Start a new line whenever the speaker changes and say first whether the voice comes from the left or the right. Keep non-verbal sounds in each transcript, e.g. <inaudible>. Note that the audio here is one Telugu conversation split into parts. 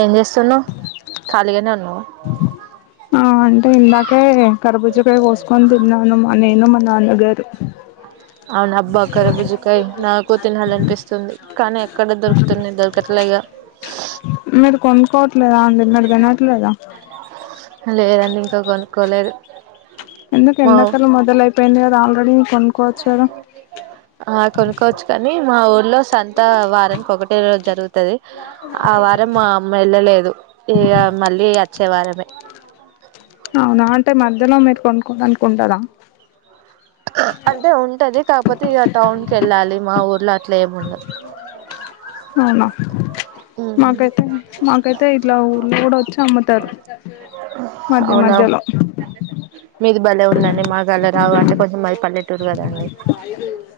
right: ఏం చేస్తున్నవ్ ఖాళీగానే ఉన్నా
left: ఆ అంటే ఇందాకే కరుబు గర్భుజకాయ్ కోస్కొన్ తిన్నాను. మా నేను, మా నాన్నగారు.
right: అవున్ అబ్బా, కర్బూజకాయ్ నాకు తినాలనిపిస్తుంది, కానీ ఎక్కడ దొరుకుతుంది దొరకట్లేగా <unintelligible>
left: మీరు కొనుక్కోవట్లేదాండి మీర్ తినట్లేదా?
right: లేదండి ఇంకా కొనుక్కోలేదు.
left: ఎందుకు
right: మా
left: ఎండకలం మొదల అయిపోయింది కదా ఆల్రెడీ కొనుకోవచ్చుకదా.
right: ఆ కొనుక్కోవచ్చు కానీ, మా ఊర్లో సంత వారానికి ఒకటే రోజు జరుగుత్ తది ఆ వారం మా అమ్మ ఎళ్ళలేదు. ఇగ మళ్ళీ అచ్చే వారమే.
left: అవునా, అంటే మధ్యలో మీరు కొనుక్కోడానికి ఉండదా?
right: అంటే ఉంటది. కాకపోతే ఇక టౌన్కి వెళ్ళాలి. మా ఊర్లో అట్లా ఏముండద్.
left: అవునా. మాకైతే మాకైతే ఇట్లా ఊర్లో గుడ వచ్చి అమ్ముతారు. మధ్య
right: అవునా
left: మధ్యలో
right: మీది భలే ఉందండి మాకు అలా రావ అంటే కొంచెం మది పల్లెటూరు కదండి.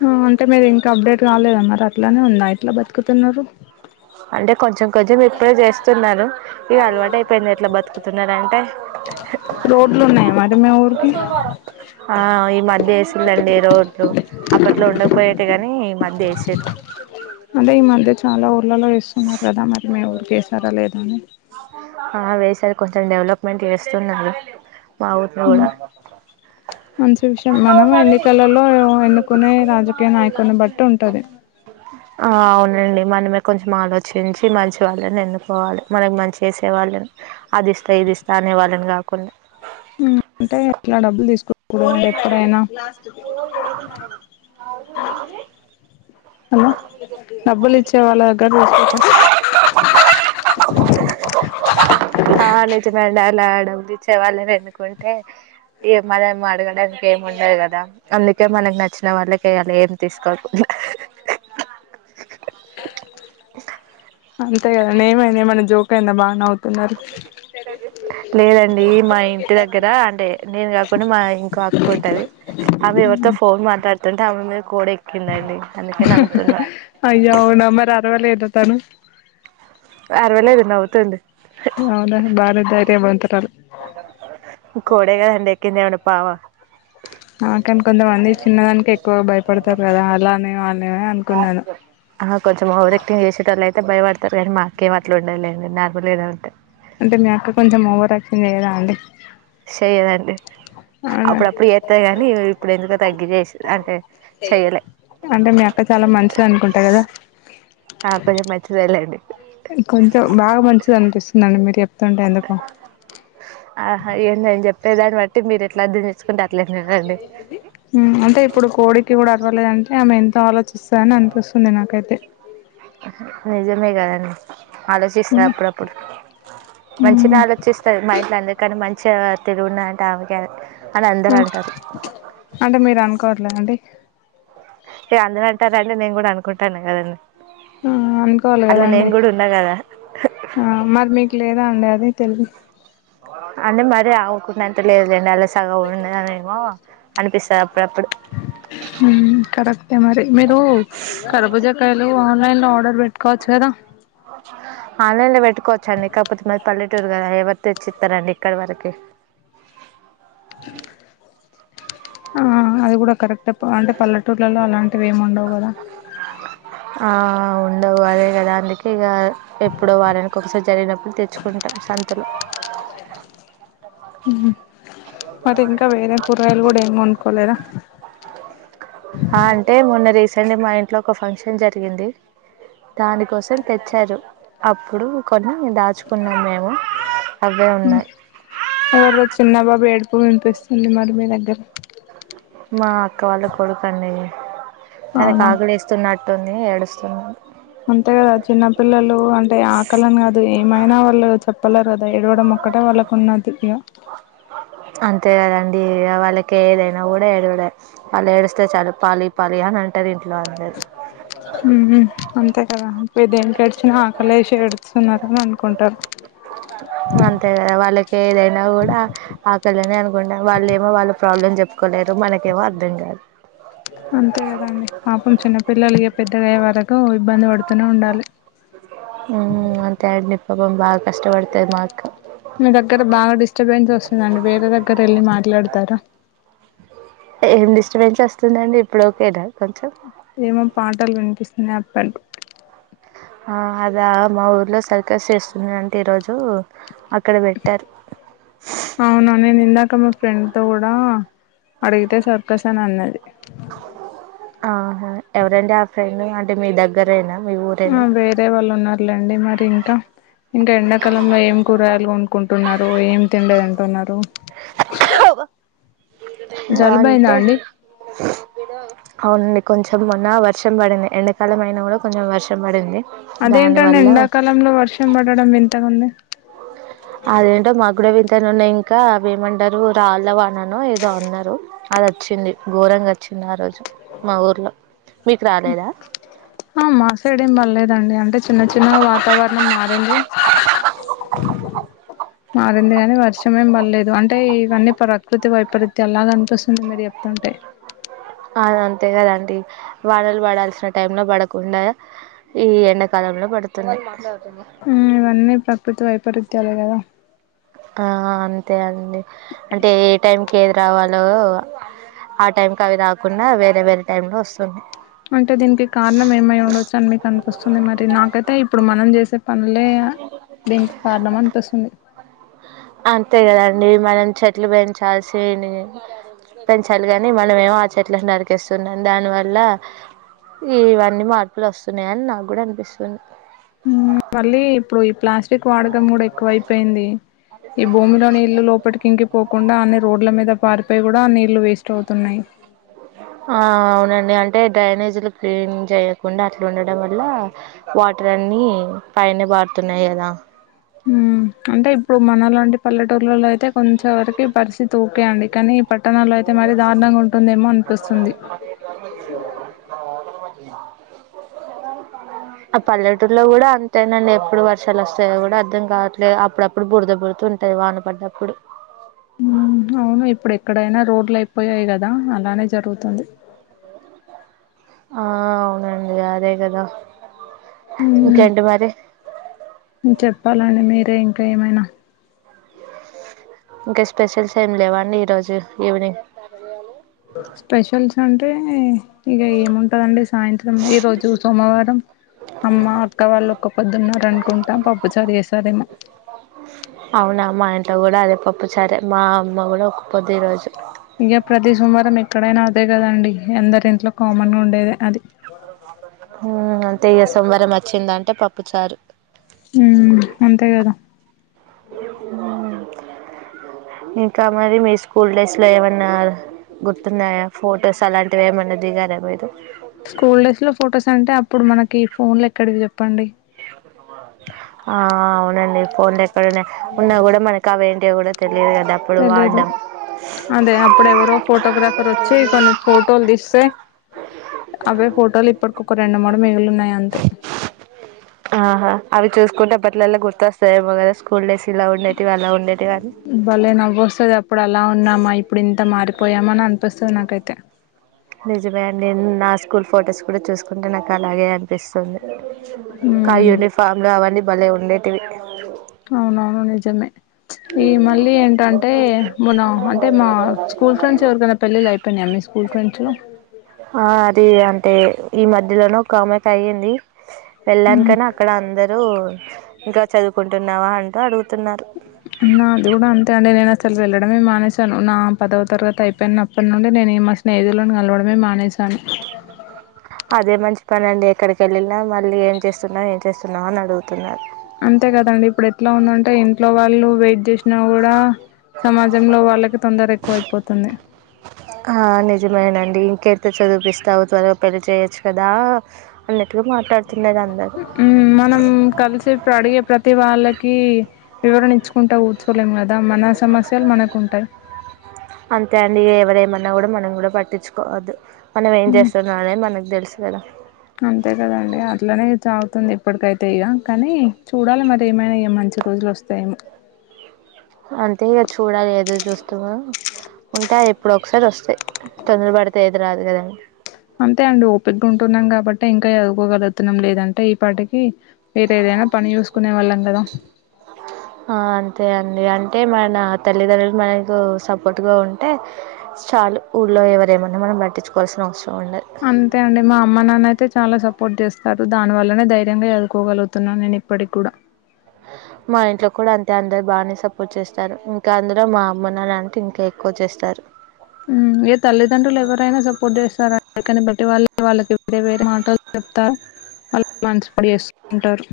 left: అ అంటే మీరు ఇంకా అప్డేట్ కాలేదన మాట అట్లానే ఉందా ఎట్లా బతుకుతున్నారు?
right: అంటే కొంచెం కొంచెం ఇప్పుడే చేస్తున్నారు ఇగ అలవాటు అయిపోయింది ఎట్లా బతుకుతున్నారంటే
left: రోడ్లు ఉన్నాయా? మరి మీ ఊరికి
right: ఆ ఈ మధ్య వేసిల్లండి రోడ్లు అప్పట్లో ఉండకపోయేటి కాని ఈ మధ్య ఎసిరు
left: అదే ఈ మధ్య చాలా ఊర్లలో ఎస్తున్నారు కదా మరి మీ ఊరికి ఎసారా లేదా అని
right: ఆ వేసారు కొంచెం డెవలప్మెంట్ చేస్తున్నారు. మా ఊరును కూడా.
left: మంచి విషయం. మనమే ఎన్నికలలో ఎన్నుకునే రాజకీయ నాయకుని బట్టి ఉంటది.
right: ఆ అవునండి. మనమే కొంచెం ఆలోచించి, మంచి వాళ్ళని ఎన్నుకోవాలి, మనకి మంచ్ చేసే వాళ్ళని. అది ఇస్తా, ఇది ఇస్తా అనేవాళ్ళని కాకుండ్
left: ఊమ్ అంటే ఎట్లా డబ్బులు తీస్ <inaudible> ఎప్పుడైనా హలో డబ్బులు ఇచ్చే వాళ్ళ దగ్గర తీసుకోక
right: ఆ నిజమె అండి డబ్బులిచ్చెవాలని ఎన్నుకుంటే ఇగ మనం అడగడానికి ఏం ఉండదు కదా కె మనకి నచ్చిన వాళ్ళకే ఎయ్యాలే ఏంతీసుకోకు
left: అంతే కదా నేమ ఎమన జోకయింద బాగా నవు
right: <inaudible> లేదండి మా ఇంటి దగ్గర అంటే నేను కాకుండా మా ఇంకో అక్కుంటది ఆమె ఎవర్ తో ఫోన్ మాట్లాడుతుంటే ఆమె మీద్ కోడి ఎక్కిందండి అందుకే నవ్వుతున్నా
left: అయ్యో అవునా మరి అరవ లేద తను
right: అరవలేదు నవ్వుతుంది
left: అవునా బ నే ధైర్యవంతురాలు
right: కోడేగాద అండి ఎక్కింది ఎమన్న పామ
left: ఆకాని కొంతమంది చిన్నదానికి ఎక్కువగా భయపడతారు కదా అలానే అనే నేమ్ అనుకున్నాను
right: ఆ, హ కొంచెం ఓవరక్టింగ్ చేసెటొలైతే తరు గని మాక్కెం అట్లా ఉండలేదండి నార్మల్ గద అంతె
left: అంటే మీ అక్క కొంచెం ఓవర్యాక్షన్ చేయదా అండి
right: షెయ్యదండి
left: అవునా
right: అప్పుడప్పుడు చేత్తద్ కాని ఇప్పుడు ఎందుకు తగ్గి చేేసి అంటే చెయ్యలే
left: అంటే మీ అక్క చాలా మంచిది అనుకుంటా కదా
right: ఆ కొంచెం మెచ్యూర్ లెండి
left: కొంచెం బాగా మంచిది అనిపిస్తుందాండి మీరు చేప్.
right: ఆహా ఏందాది చెప్పేది దాన్ని బట్టి మీరు ఎట్లా అర్థం చేసుకుంటే అట్.
left: ఉమ్ అంటే ఇప్పుడు కోడికి కూడా అర్వాలెదంటే ఆమె ఎంత్. ఆలోచిస్తాననిపిస్తుంది నాకైతే
right: నిజమే గదన్
left: ఉమ్
right: ఆలోచిస్తాప్పుడప్పుడు
left: ఉమ్
right: మంచిగానే ఆలోచిస్తాది మా ఇంట్ల అందరికన్నా మం చా ఆహ్ తిర్గునాంక ఆమెకే అది.
left: అంటే మీరు అనుకోవట్లేదాండి.
right: ఏ అందర్ అంటారానీ నేను కూడా అనుకుంటాను గదండీ.
left: ఆహ్ అనుకొవలిగదండి
right: ఉన్నా కదా
left: ఆహ్ మరి మీకు లేదా అండి అది. అదే తేల్వి.
right: అంటే మరి ఆమేకున్నంత లేదులేండి. అల్లా సగం ఉన్నదెమో అనిపిస్తా.
left: ఉమ్ కరక్టే మరి మీరు కరుబుజాకాయలు ఆన్లైన్. ఆర్డర్ పెట్టుకోవచ్చుగదా.
right: ఆన్లైన్ లో పెట్టుకోవచ్చాండి కాపోతే మర్. పల్లెటూరు గదా ఎవరు తెచ్చిస్తారండి ఇక్కడి వరకి.
left: ఆహ్ అది గూడ కరెక్ట్ పాయింట్ పల్లెటూళ్లలో అలాంటివి ఏమ్ ఉండవు గదా.
right: ఆహ్ ఉండవు అదే కదా అందుకే ఇగా ఎప్పుడో వారానికి ఒకసారి జరిగినప్పుడు తెచ్చుకుంటా. సంతలో.
left: మధింక వేరే కూరగాయలు కూడా ఏమ్ కోన్కోలేదా.
right: ఆహ్ అంటే మొన్న రీసెంట్గా మా ఇంట్లో ఒక ఫంక్షన్ జరిగింది. దానికోసం తెచ్చారు అప్పుడు కొన్నీ దాచుకున్నం మేము. అవే
left: ఉమ్
right: ఉన్నాయి
left: ఎవరిదో చిన్నబాబు ఏడుపు వినిపిస్తుంది మరి మీ దగ్గర.
right: మా అక్క వాళ్ళ కొడుకండి తనకు
left: అవునా
right: ఆకలేస్తున్నట్టుంది ఏడుస్తున్నాడు.
left: అంతేకాదు చిన్నపిల్లలు అంటే ఆకలానిగాది. ఏమైనా వాళ్ళు చెప్పలేరుగదా ఏడ్వడం ఒక్కటే వాళ్ళకు ఉన్నది ఇగ.
right: అంతేగదండి ఇగ వాళ్ళకి ఏదైనగుడా ఏడ్వడే వాళ్ళు ఏడుస్తే చాలు పాలీ పాలీ అన్. అంటరు ఇంట్లో వాళ్ళు అందరు.
left: అదంత్ పెద్దియంక్ ఎడిసిన ఆకలేశే ఏడుస్తున్నారెమో అనుకొంటారు.
right: ఇంకా అంతే గద వాళ్ళకేదైనా గూడ ఆకలనే అనుకుంటారు వాళ్ళేమో వాళ్ళ ప్రాబ్లమ్ చెప్. మనకేమో అర్థంగాదు.
left: అంతే గదండి పాపం చిన్నపిల్లలిగా పెద్దగయే వరకు ఇబ్బంది పడు. క్కనో ఉండాలి.
right: ఉమ్మ్ అంతే అండి పాపం బాగా కష్టవడ్తది మా అక్క.
left: మీ దగ్గర బాగా డిస్టబెన్స్ వస్తుందండి వేరే దగ్గర ఎళ్ళి మాట్లాడతార.
right: ఏం డిస్టబెన్స్ వస్తుందండి ఇప్పుడోకేన.
left: ఏమో పాటల్ వినిపిస్తున్నాయి అక్కడు.
right: ఆహ్ అదా మా ఊర్లో సర్కస్ చేస్తున్నారంటా ఈరోజు. ఓహో అక్కడ పెట్టారు.
left: ఇంకా మా ఫ్రెండ్ తో కూడా అడిగితే సర్కస్ అనే అన్నది.
right: ఆహా ఎవరండి ఆ ఫ్రెండు అంటే మీ దగ్గరేనా. మీ ఊరేనా
left: ఆహ్ వేరే వాళ్ళున్నారులేండి మరి ఇంకా. ఇంకా ఎండాకాలంలో ఏం కూరగాయలు కోన్నుకుంటున్నారు ఏం తిండి తింటున్నారు.
right: ఆహ్
left: జలుబయిందా
right: అంటే
left: అండి
right: ఆమ్లెట్. కొంచెం మొన్న వర్షం పడింది ఎండాకాలం అయినాగూడా కొంచెం వర్షం పడింది.
left: అదేంటండి
right: దానివల్ల
left: ఎండాకాలంలో వర్షం పడడం వింతగుంది.
right: అదేంటో మాకుగుడ విం. తనునింక అవి ఏమంటారు రాళ్ళ వాననో ఏదో అన్నారు అదొచీంది ఘోరంగా వచ్. ఆ రోజు మా ఊర్లో. మీకు రాలేదా
left: ఆహ్ మా సైడ్ ఏం పడ్లేదండి అంటే చిన్న చిన్న వాతావరణం మర్. ఏంది.
right: <inaudible>
left: మారింది గనీ వర్షం ఏం బల్లెదు అంటే ఇవన్నీ ప్రకృతి వైపరీత్యాలాగ అనిపిస్తుంది మీరు చెప్తుంటే
right: <inaudible> అదంతే కదండి వానలు పడాల్సిన టైంల పడకుండా ఈ ఎండ
left: ఉమ్ ఇవన్నీ ప్రకృతి వైపరీత్యాలే గదా
right: ఆహ్ అంతే అండి అంటే ఏ టైం కేది రావాలో ఆ టైంకి అవి రాకుండా వేరే వేరే టైం లో వస్
left: అంటే దీనికి కారణం ఏమై ఉండోచ్చు అని మీకు అనిపిస్తుంది మరి నాకైతే ఇప్పుడు మనం చేసే పనులే దినికి కారణం అనిపిస్తుంది
right: అంతే కదండి మనం చెట్లు పెంచాల్సినీ పెంచాలి గని మనమేమో ఆ చెట్లని నరికేస్తున్నాం దానివల్ల ఇవన్నీ మార్పులు వస్తున్నయని నాగుడ అనిపిస్తుంది
left: స్టిక్ వాడకం కూడా ఎక్కువ అయిపోయింది ఈ భూమిలో నీళ్లు లోపటికి ఇంకిపోకుండా అన్ని రోడ్ల మీద పారిపోయి కూడా అ నీళ్లు వేస్ట్ అవుతున్నాయి
right: ఆహ్ అవునండి అన్ టే డ్రైనేజులు క్లీన్ జేయకుండా అట్లుండడం వల్లా వాటర్ అన్ని పైనె పడుతున్నయి గదా
left: మ్మ్ అంటే ఇప్పుడు మన లాంటి పల్లేటుర్ళ్లలో అయితే కొంచె వరకి పరిస్ తీత్ ఓకే అండి కానీ ఈ పట్టణాల్లో అయితే మరీ దారుణంగా ఉంటుందేమో అనిపిస్తుంది
right: <inaudible> ఆ పల్లెటూర్లో గూడా అంతేనాండి ఎప్పుడు వర్షాలు వస్తాయో కూడా అర్థం కాట్లే అప్పుడప్పుడు బురద బుడుతున్ టది వాన పడ్డప్పుడు
left: ఉమ్ అవును ఇప్పుడే ఎక్కడైనా రోడ్లు అయిపోయాయి గదా అలానే జరుగుతుంది
right: ఆ అవునండి అదే గదా
left: ఉమ్మ్ చెప్పాలండి మీరే ఇంకా ఏమైనా
right: ఇంక స్పెషల్స్ ఏం లేవా అండి ఈరోజు ఈవినింగ్
left: స్పెషల్స్ అంటే ఇగ ఏముంటదండి సాయంత్రం ఈరోజు సోమవారం అమ్మ అక్క వాళ్ళ ఒక పొద్దున్నారనుకుంటా పప్పు చారు చేసారేమో
right: అవునా మా ఇంట్లో గూడా అదే పప్పుచారే మా అమ్మ గూడా ఒక పొద్దు ఈరోజు
left: ఇక ప్రతి సోమవారం ఎక్కడైనా అదే గదండి అందరి ఇం
right: అహ్ అంతే ఇగ సోమవారం ఒచ్చిందంటే పప్ ప్పుచారు
left: ఉమ్ మ్ అంతే గదా
right: ఇంకా మరి మీ స్కూల్ డేస్ లో ఏమన్నా గుర్తున్నాయా ఫోటోస్ అలాంటివి ఏమన్నదిగారా మీరు
left: స్కూల్ డేస్ లో ఫొటోస్ అంటే అప్పుడు మనకి ఈ ఫోన్లు ఎక్కడివి జేప్పండి
right: ఆహ్ అవునండి ఫోన్లేక్కడున్నాయి ఉన్నా గూడా మనక్ అవేంటియో గూడా తెలియదు గదా అప్పుడు
left: తెలీదు
right: వాడ్డం
left: అదే అప్పుడు ఎవరో ఫోటోగ్రాఫర్ వచ్చి కొన్ని ఫోటోల్ దీస్తే అవే ఫోటోలు ఇప్పటికి ఒక రెండు మూడు మిగులున్నాయి అంతే
right: ఆహ అవి చూసుకుంటేబ్బట్లలా గుర్తొస్తాయేమో గదా స్కూల్ డేస్ ఇలా ఉండేటివి అలా ఉండేటివి అని
left: భలే నవ్వొస్తది అప్పుడు అలా ఉన్నామా ఇప్పుడు ఇంత మార్ పోయామ నన్
right: నిజమే అండి నాస్ కూల్ ఫొటోస్ కూడ చూసుకుంటే నాకు అలాగే అనిపిస్తుంది కా
left: ఉమ్
right: యూనిఫామ్లు అవన్నీ భలే ఉండేటివి
left: అవునవును నిజమే ఈ మళ్ళీ ఏంటంటే మన అంటే మా స్కూల్ ఫ్రెడ్స్ ఎవరికైనా పెళ్లిళ్లయిపొనయ మీ స్కూల్ ఫ్రెండ్స్లో
right: ఆ అది అంటే ఈ మధ్యలోను ఒక ఆమెకు అయ్యింది వెళ్ళమ్
left: ఉమ్
right: కానీ అక్కడ అందరూ ఇంకా చదువుకుంటున్నావా అంటూ అడుగుతున్నారు.
left: నాద్ గుడ అంతే అండి నేన్ అసలు వెళ్ళడమే మానేశాను. నా పదవ తరగతి అయిపోయినప్పన్ నుండి నేన్ నే మా స్నేహితులను కలవడమే మానేసాను.
right: పనండి ఎక్కడికెళ్లిన మళ్ళీ ఏం చేస్తున్నావ్ ఏం చేస్తున్నావ్ అని అడుగుతున్నారు.
left: అంతే కదండి ఇప్పుడ్ ఎట్లా ఉందంటే ఇంట్లో వాళ్ళు వెయిట్ చేస్ నా గుడా సమాజంలో వాళ్ళకి తొందరెక్కు అయిపోతుంది.
right: ఆ నిజమేనండి ఇంకె <unintelligible> పెళ్ళి చేయొచ్చు కదా అన్నట్టు మాట్లాడ్
left: మ్ మనం కల్సే అడిగే ప్రతీ వాళ్ళకీ వివరణ ఇచ్చుకుంట కూర్చోలేం గ దా మన సమస్యలు మనకుంటాయి.
right: అంతే అండి <unintelligible> మనం గుడా పట్టించుకోవద్దు. మనం ఏం
left: మ్మ్
right: చేస్తున్నా అనే మనక్ తెల్సు గదా
left: స్తుంది ఎప్పటికైతే ఇగ కనీ చూడాలె మరి ఏమైనా ఇగ మంచి రోజుల్ వస్తాయేమో
right: అంతే ఇగ చూ చూడాలె ఎదురుచూస్తూ ఉంటే అ ఎప్పుడో ఒకసార్ వస్తయి. తొందర పడితే ఏది రాదు కదా
left: అంతే అండి ఓపిగ్గా ఉంటున్నాం కాబట్టే ఇంకా చదుకోగలుగుతున్నాం లేదంటే ఈ పాటికి వేరే ఏదైనా పని చూస్కునే వాళ్ళం గదా
right: అంతే అంటే మన తల్లిదండ్రులు మనకు సపోర్ట్గా ఉంటే చాలు ఊళ్ళో ఎ ఎవర్ ఏమన్న మనం పట్టించుకోవాల్సిన అవస
left: అంతే అండి మా అమ్మ, నాన్న అయితే చాలా స పోర్ట్ చేస్తారు. దాని వల్లనే ధైర్యంగా చదుకోగలుగుతున్నా నేన్ ఇప్పట్కి కూడా
right: అంటే అందరు బానే సపోర్ట్ చేస్తారు ఇంకా అందులో మా అమ్మ, నాన్న అంటే ఇంకా ఎక్కువ చేస్తారు.
left: మ్ ఏ తల్లిదండ్రుల్ ఎవ్వరైనా సపోర్ట్ చేస్తారు గాని <unintelligible> వాళ్ళకి వేరే వేరే మాటల్ <unintelligible> చేస్కుంటారు.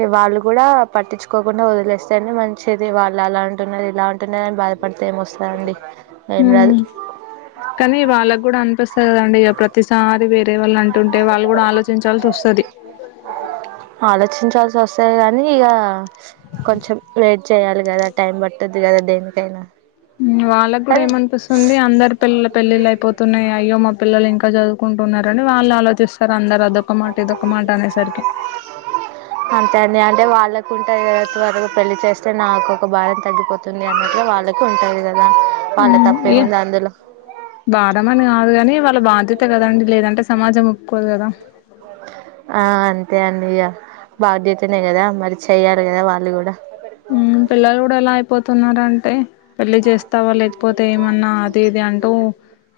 right: ఏ వాళ్ళు కూడా పట్టించుకోకుండా వదిలేస్తేనే మంచిది వాళ్ అలా అంటున్నరు ఇలా అంటున్నారు అని బాద ఇస్తా అండి ఏం
left: ఉమ్
right: కాదు.
left: కానీ వాళ్ళక్ గుడా అనిపిస్తద్ కదండి ఇగ ప్రతిసారి వేర్ రే వాళ్ళంటుంటే వాళ్ళు గుడా ఆలోచించాల్స్ వస్తది.
right: ఆలోచించాల్సి వస్తది కానీ ఇగ కొంచెం వెయిట్ చేయాలి గదా టైం పట్టు ద్ది కదా దేనికైనా
left: మ్ వాళ్ళక్ కూడా
right: కానీ
left: ఏమన్పిస్తుంది అందర్ పిల్లల పెళ్ళిళ్ళు అయిపోతున్నాయి అయ్యో మా పిల్లలు ఇంకా చదువుకుంటున్నార్ రు. వాళ్ ఆలోచిస్తరు అందర్ అదొక మాట ఇదొక మాట అనేసర్కి.
right: అంతే అండి అంటే వాళ్ళకుంటదిగ త్వరగా పెళ్లి చేస్తే నాకు ఒక భారం తగ్గిపో తుంది అన్నట్టుగ వాళ్ళకి ఉంటది కదా వాళ్ళ తప్పేముంది అందులో
left: బారమని కాదు కని వాళ్ళ బాధ్యత కదండి లేదంటే సమాజం ఒప్పుక్కోదు గదా
right: ఆ అంతే అండి ఇగ బాధ్యతనే గదా మరి చెయ్యాలి కదా వాళ్ళు గుడా
left: మ్ పిల్లలు గుడా ఎలా అయిపోతున్నారంటే పెళ్ళి చేస్ స్తావా లేక్పోతే ఏమన్నా అది ఇది అంటూ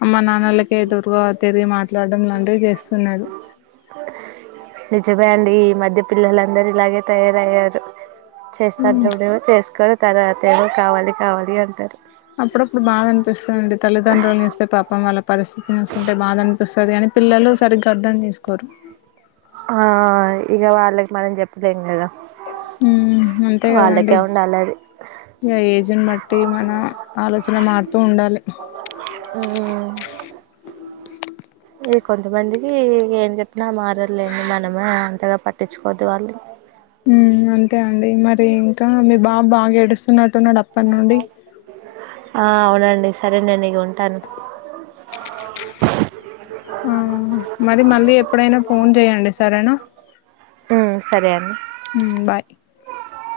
left: అమ్మ నాన్నలకె ఎదురుగా తిరిగి మా మాట్లాడ్డం లాంటివి చేస్తున్నారు.
right: నిజమే అండి ఈ మధ్య పిల్లలందరు ఇలాగే తయారయ్యారు చేస్తా
left: హ్మ్
right: అన్నపూడేమో చేస్కోర్ తర్వాతేమో కావాలి కావాలి అంటారు.
left: అప్పుడప్పుడు బాధ అన్పిస్తదండి తల్లిదండ్రులని చూస్తే పాపం వాళ్ళ పరిస్థితిని చూస్తుంటే బాధ అనిపిస్ కాదు కని పిల్లలు సరిగ్గా అర్థం చేస్కోరు.
right: ఆ ఇగ వాళ్ళకి మనం చెప్పలేం గదా
left: హ్మ్ అంతే కదండి
right: వాళ్ళకే ఉండాలె అది
left: ఇగ ఏజ్ న్ బట్టి మన ఆలోచన మారుతూ ఉండాలే
right: ఉ ఈ కొంతమందికి ఏం చెప్పినా మారర్లేండి మనమే అంతగా పట్టించుకోవద్దు వాళ్ళు.
left: మ్ అంతే అండి మరి ఇంకా మీ బాబు బాగా ఏడుస్తున్నట్టున్నడు. అప్ రేపట్నుండి
right: ఆ అవునండి సరే నేను ఈగ ఉంటాను
left: ఆ మరి మళ్ళీ ఎప్పుడైనా ఫోన్ చేయండి సరేనా
right: ఉ ఆ సరే అండి
left: బాయ్